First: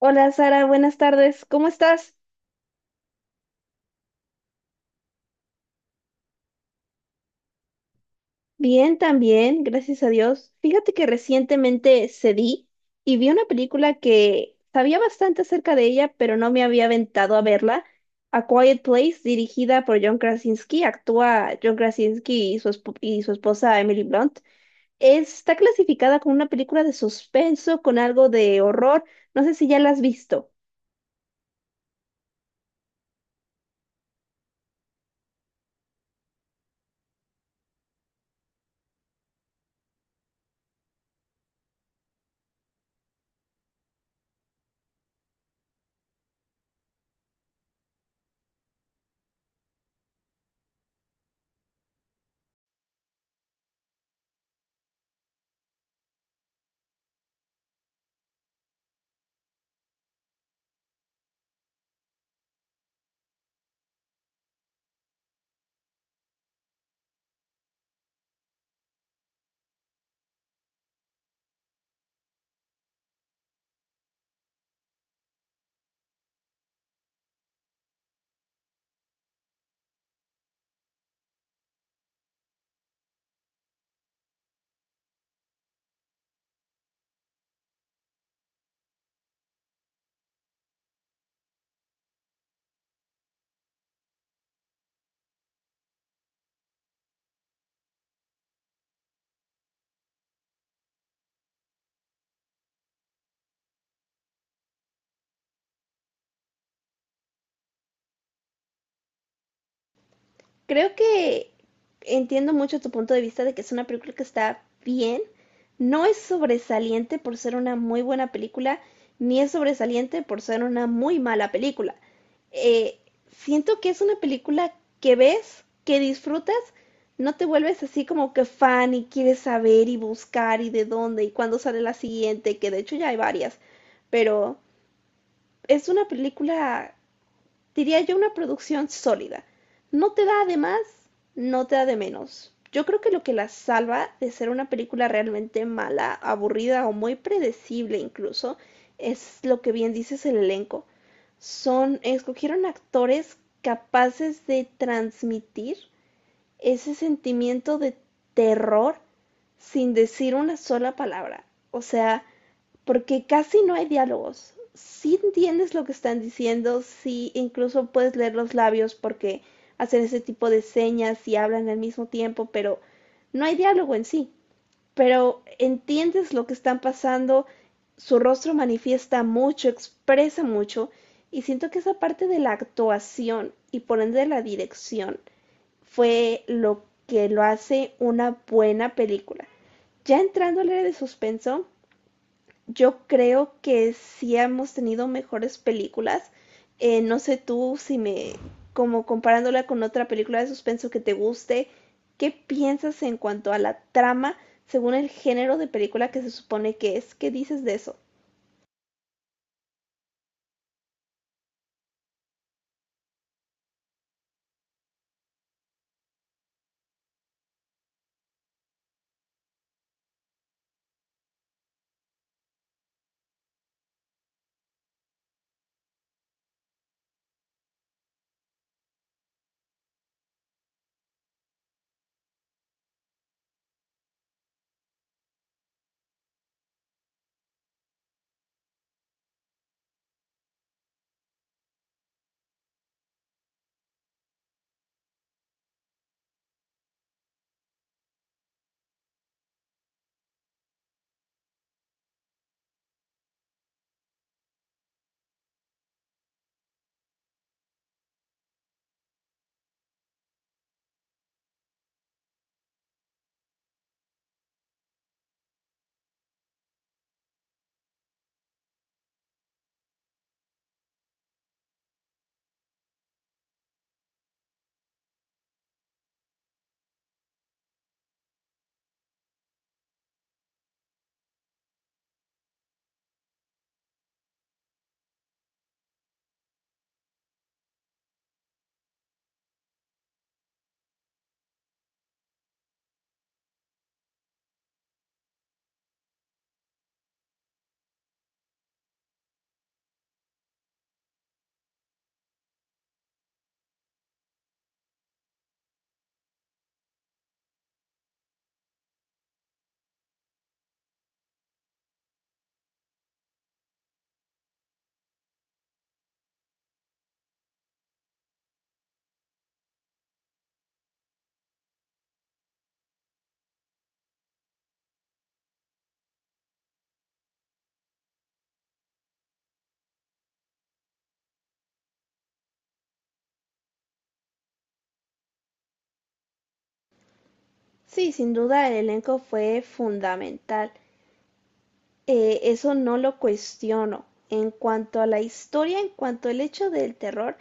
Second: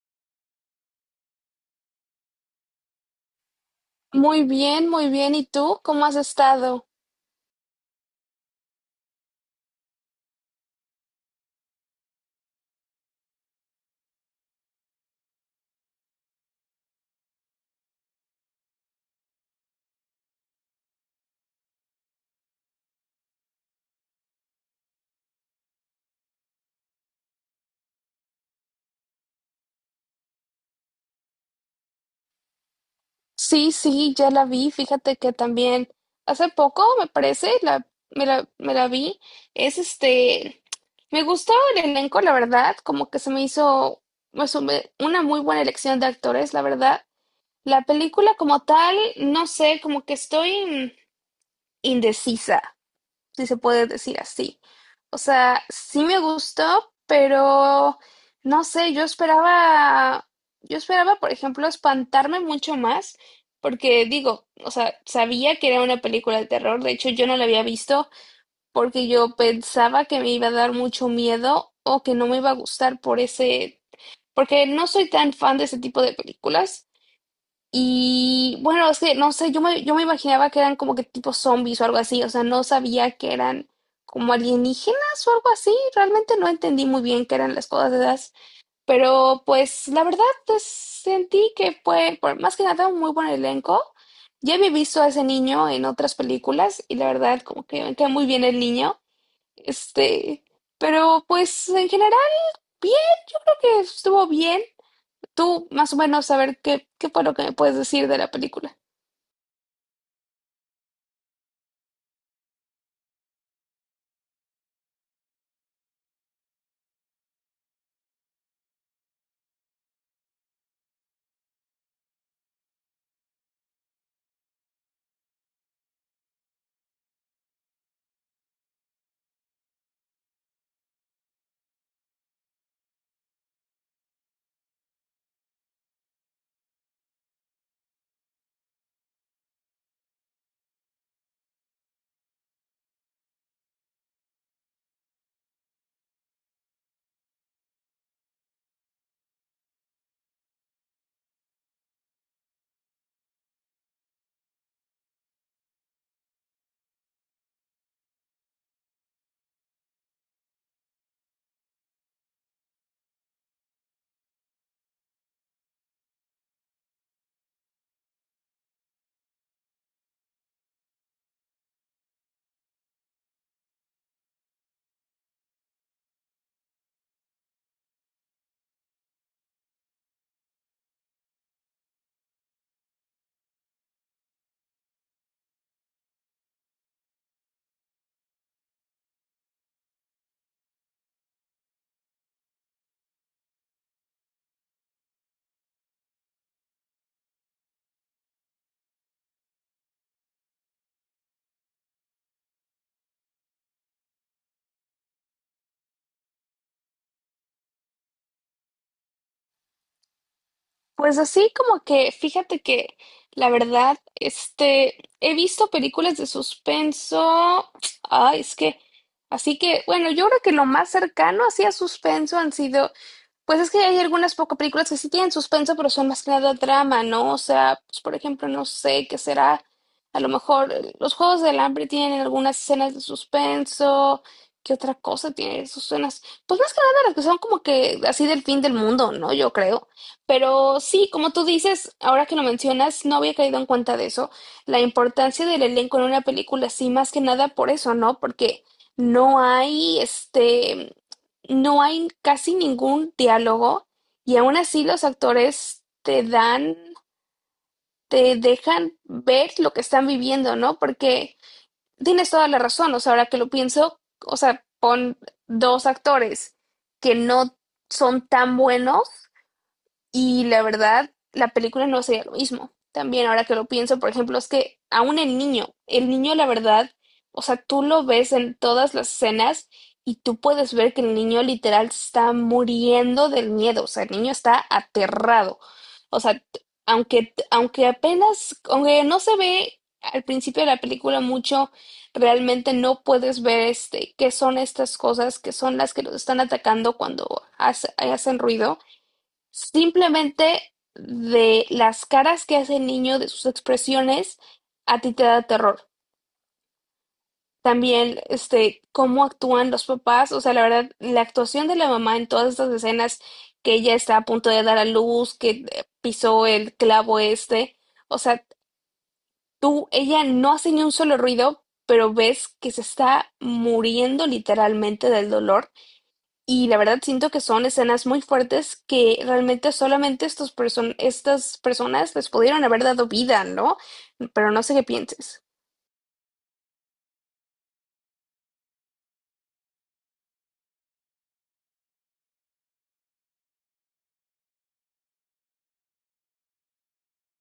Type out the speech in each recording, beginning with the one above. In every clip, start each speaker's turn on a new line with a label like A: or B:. A: Hola Sara, buenas tardes. ¿Cómo estás?
B: Muy bien, muy bien. ¿Y tú? ¿Cómo has estado?
A: Bien, también, gracias a Dios. Fíjate que recientemente cedí y vi una película que sabía bastante acerca de ella, pero no me había aventado a verla. A Quiet Place, dirigida por John Krasinski, actúa John Krasinski y y su esposa Emily Blunt. Está clasificada como una película de suspenso con algo de horror. No sé si ya la has visto.
B: Sí, sí, ya la vi. Fíjate que también hace poco, me parece, me la vi. Es este, me gustó el elenco, la verdad, como que se me hizo pues, una muy buena elección de actores, la verdad. La película como tal, no sé, como que estoy indecisa, si se puede decir así. O sea, sí me gustó, pero no sé, yo esperaba, por ejemplo, espantarme mucho más, porque digo, o sea, sabía que era una película de terror. De hecho, yo no la había visto porque yo pensaba que me iba a dar mucho miedo o que no me iba a gustar porque no soy tan fan de ese tipo de películas. Y bueno, es que no sé, yo me imaginaba que eran como que tipo zombies o algo así. O sea, no sabía que eran como alienígenas o algo así, realmente no entendí muy bien qué eran las cosas esas, pero pues la verdad pues, sentí que fue más que nada un muy buen elenco. Ya había visto a ese niño en otras películas y la verdad como que me queda muy bien el niño, este, pero pues en general bien, creo que estuvo bien. Tú más o menos saber qué fue lo que me puedes decir de la película.
A: Creo que entiendo mucho tu punto de vista de que es una película que está bien. No es sobresaliente por ser una muy buena película, ni es sobresaliente por ser una muy mala película. Eh, Siento que es una película que ves, que disfrutas, no te vuelves así como que fan y quieres saber y buscar y de dónde y cuándo sale la siguiente, que de hecho ya hay varias, pero es una película, diría yo, una producción sólida. No te da de más, no te da de menos. Yo creo que lo que la salva de ser una película realmente mala, aburrida o muy predecible incluso, es lo que bien dices, el elenco. Son, escogieron actores capaces de transmitir ese sentimiento de terror sin decir una sola palabra. O sea, porque casi no hay diálogos. Sí entiendes lo que están diciendo, sí incluso puedes leer los labios porque hacen ese tipo de señas y hablan al mismo tiempo, pero no hay diálogo en sí. Pero entiendes lo que están pasando, su rostro manifiesta mucho, expresa mucho, y siento que esa parte de la actuación y por ende de la dirección fue lo que lo hace una buena película. Ya entrando al área de suspenso, yo creo que sí hemos tenido mejores películas. No sé tú si me, como comparándola con otra película de suspenso que te guste, ¿qué piensas en cuanto a la trama según el género de película que se supone que es? ¿Qué dices de eso?
B: Pues así como que, fíjate que la verdad, he visto películas de suspenso. Ay, es que, así que, bueno, yo creo que lo más cercano así a suspenso han sido, pues es que hay algunas pocas películas que sí tienen suspenso, pero son más que nada drama, ¿no? O sea, pues por ejemplo, no sé qué será. A lo mejor los Juegos del Hambre tienen algunas escenas de suspenso. ¿Qué otra cosa tiene sus escenas? Pues más que nada las que son como que así del fin del mundo, ¿no? Yo creo. Pero sí, como tú dices, ahora que lo mencionas, no había caído en cuenta de eso. La importancia del elenco en una película, sí, más que nada por eso, ¿no? Porque no hay este no hay casi ningún diálogo y aún así los actores te dejan ver lo que están viviendo, ¿no? Porque tienes toda la razón, o sea, ahora que lo pienso, o sea, pon dos actores que no son tan buenos y la verdad, la película no sería lo mismo. También ahora que lo pienso, por ejemplo, es que aún el niño la verdad, o sea, tú lo ves en todas las escenas y tú puedes ver que el niño literal se está muriendo del miedo, o sea, el niño está aterrado. O sea, aunque apenas, aunque no se ve al principio de la película mucho, realmente no puedes ver qué son estas cosas, que son las que los están atacando cuando hacen ruido. Simplemente de las caras que hace el niño, de sus expresiones, a ti te da terror. También, cómo actúan los papás, o sea, la verdad, la actuación de la mamá en todas estas escenas, que ella está a punto de dar a luz, que pisó el clavo este, o sea, ella no hace ni un solo ruido, pero ves que se está muriendo literalmente del dolor. Y la verdad siento que son escenas muy fuertes que realmente solamente estas personas les pudieron haber dado vida, ¿no? Pero no sé qué pienses.
A: Sí, sin duda el elenco fue fundamental. Eso no lo cuestiono. En cuanto a la historia, en cuanto al hecho del terror,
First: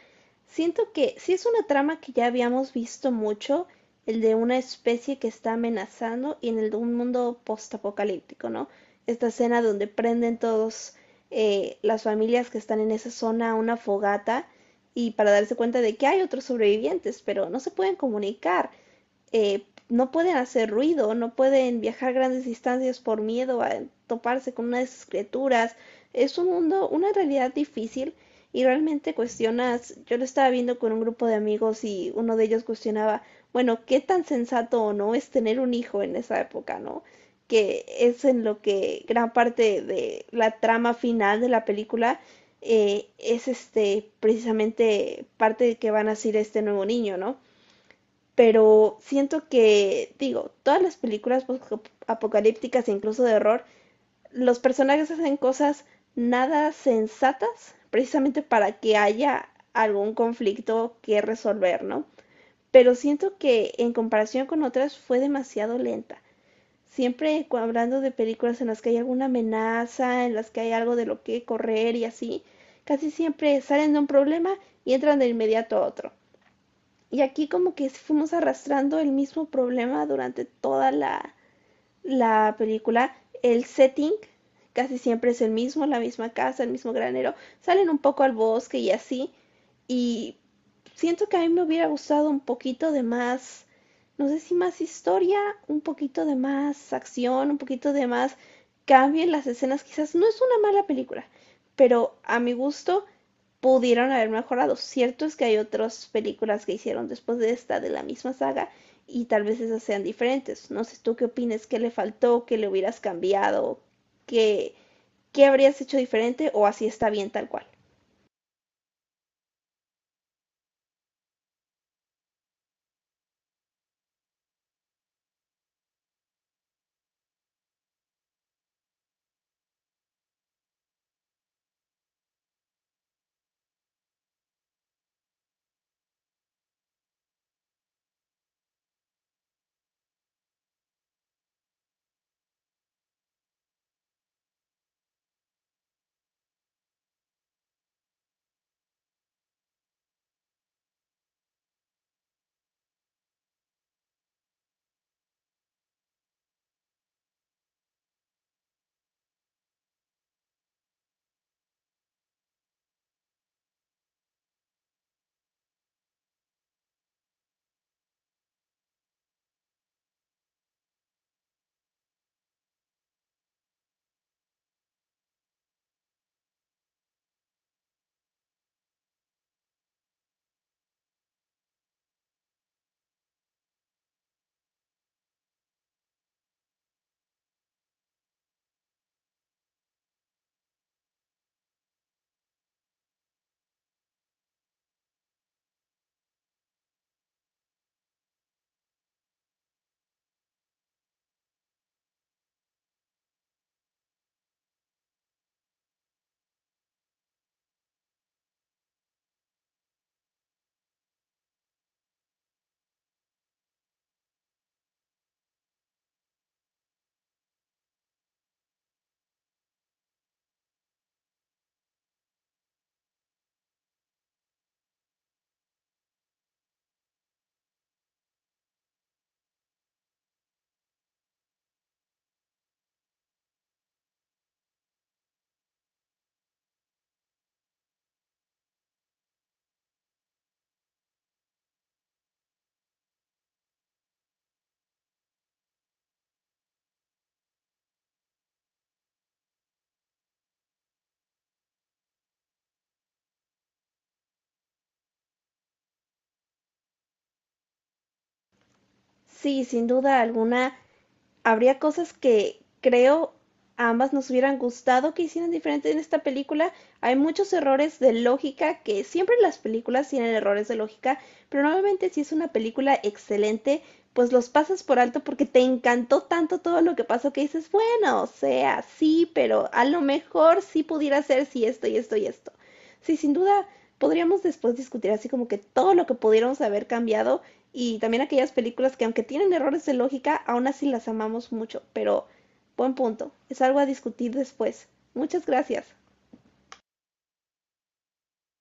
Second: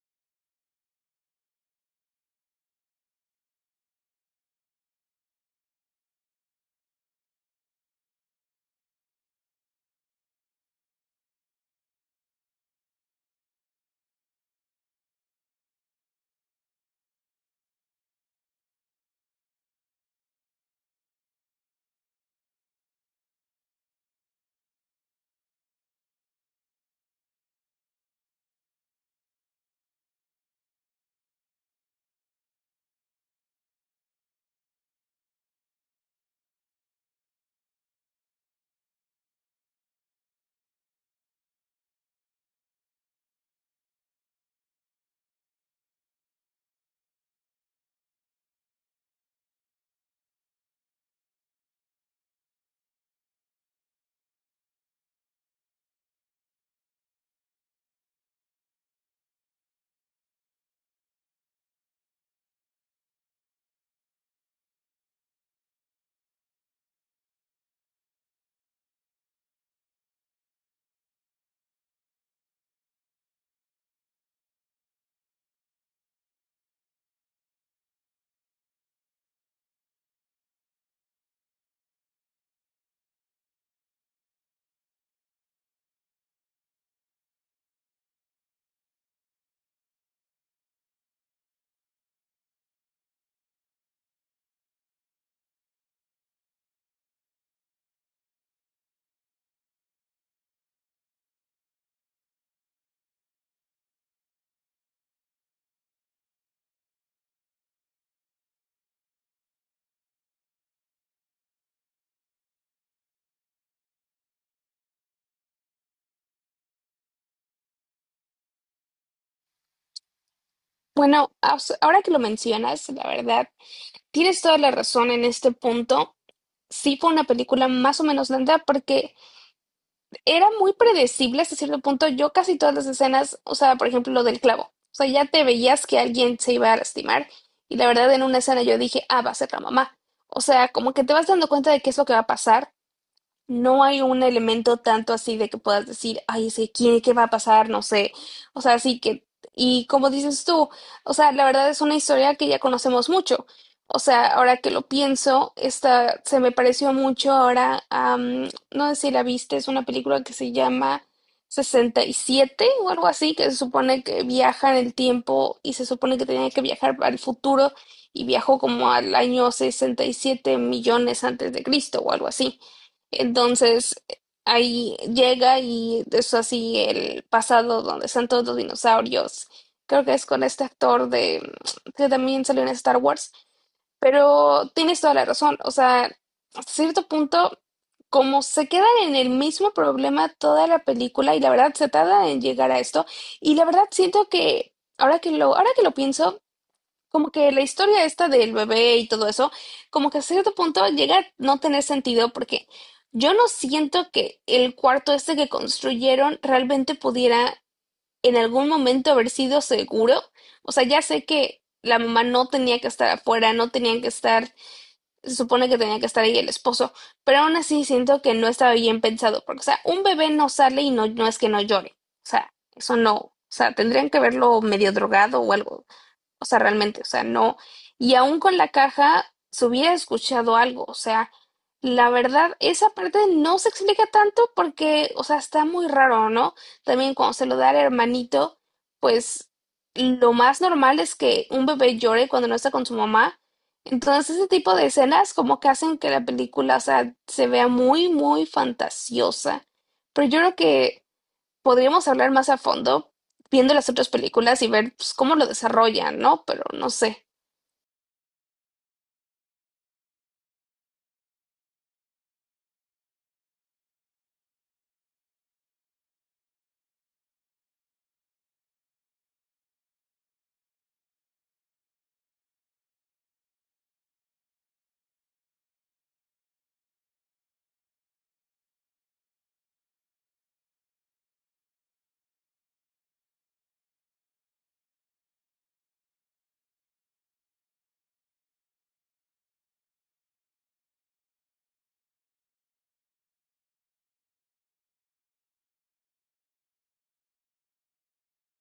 A: siento que sí es una trama que ya habíamos visto mucho, el de una especie que está amenazando y en el de un mundo postapocalíptico, ¿no? Esta escena donde prenden todos, las familias que están en esa zona, una fogata, y para darse cuenta de que hay otros sobrevivientes, pero no se pueden comunicar, eh, no pueden hacer ruido, no pueden viajar grandes distancias por miedo a toparse con unas criaturas. Es un mundo, una realidad difícil, y realmente cuestionas, yo lo estaba viendo con un grupo de amigos y uno de ellos cuestionaba, bueno, qué tan sensato o no es tener un hijo en esa época, ¿no? Que es en lo que gran parte de la trama final de la película, es este precisamente parte de que van a ser este nuevo niño, ¿no? Pero siento que, digo, todas las películas apocalípticas e incluso de horror, los personajes hacen cosas nada sensatas precisamente para que haya algún conflicto que resolver, ¿no? Pero siento que en comparación con otras fue demasiado lenta. Siempre hablando de películas en las que hay alguna amenaza, en las que hay algo de lo que correr y así, casi siempre salen de un problema y entran de inmediato a otro. Y aquí como que fuimos arrastrando el mismo problema durante toda la película. El setting casi siempre es el mismo, la misma casa, el mismo granero. Salen un poco al bosque y así. Y siento que a mí me hubiera gustado un poquito de más, no sé si más historia, un poquito de más acción, un poquito de más cambio en las escenas. Quizás no es una mala película, pero a mi gusto pudieron haber mejorado. Cierto es que hay otras películas que hicieron después de esta de la misma saga y tal vez esas sean diferentes. No sé tú qué opinas, qué le faltó, qué le hubieras cambiado, qué, qué habrías hecho diferente, o así está bien tal cual.
B: Bueno, ahora que lo mencionas, la verdad, tienes toda la razón en este punto. Sí fue una película más o menos lenta porque era muy predecible hasta cierto punto. Yo casi todas las escenas, o sea, por ejemplo, lo del clavo. O sea, ya te veías que alguien se iba a lastimar y la verdad en una escena yo dije, ah, va a ser la mamá. O sea, como que te vas dando cuenta de qué es lo que va a pasar. No hay un elemento tanto así de que puedas decir, ay, es que quién, qué va a pasar, no sé. O sea, sí que, y como dices tú, o sea, la verdad es una historia que ya conocemos mucho. O sea, ahora que lo pienso, esta se me pareció mucho ahora, no sé si la viste, es una película que se llama 67 o algo así, que se supone que viaja en el tiempo y se supone que tenía que viajar al futuro y viajó como al año 67 millones antes de Cristo o algo así. Entonces, ahí llega y es así el pasado donde están todos los dinosaurios. Creo que es con este actor de que también salió en Star Wars, pero tienes toda la razón. O sea, hasta cierto punto, como se quedan en el mismo problema toda la película y la verdad se tarda en llegar a esto, y la verdad siento que ahora que lo pienso, como que la historia esta del bebé y todo eso, como que a cierto punto llega a no tener sentido, porque yo no siento que el cuarto este que construyeron realmente pudiera en algún momento haber sido seguro. O sea, ya sé que la mamá no tenía que estar afuera, no tenían que estar, se supone que tenía que estar ahí el esposo, pero aún así siento que no estaba bien pensado, porque, o sea, un bebé no sale y no, no es que no llore. O sea, eso no. O sea, tendrían que verlo medio drogado o algo. O sea, realmente, o sea, no. Y aún con la caja se hubiera escuchado algo. O sea, la verdad, esa parte no se explica tanto porque, o sea, está muy raro, ¿no? También cuando se lo da al hermanito, pues lo más normal es que un bebé llore cuando no está con su mamá. Entonces, ese tipo de escenas como que hacen que la película, o sea, se vea muy, muy fantasiosa. Pero yo creo que podríamos hablar más a fondo viendo las otras películas y ver pues, cómo lo desarrollan, ¿no? Pero no sé.
A: Sí, sin duda alguna, habría cosas que creo a ambas nos hubieran gustado que hicieran diferente en esta película. Hay muchos errores de lógica, que siempre las películas tienen errores de lógica, pero normalmente si es una película excelente, pues los pasas por alto porque te encantó tanto todo lo que pasó que dices, bueno, o sea, sí, pero a lo mejor sí pudiera ser si sí, esto y esto y esto. Sí, sin duda podríamos después discutir así como que todo lo que pudiéramos haber cambiado, y también aquellas películas que aunque tienen errores de lógica, aún así las amamos mucho. Pero, buen punto, es algo a discutir después. Muchas gracias.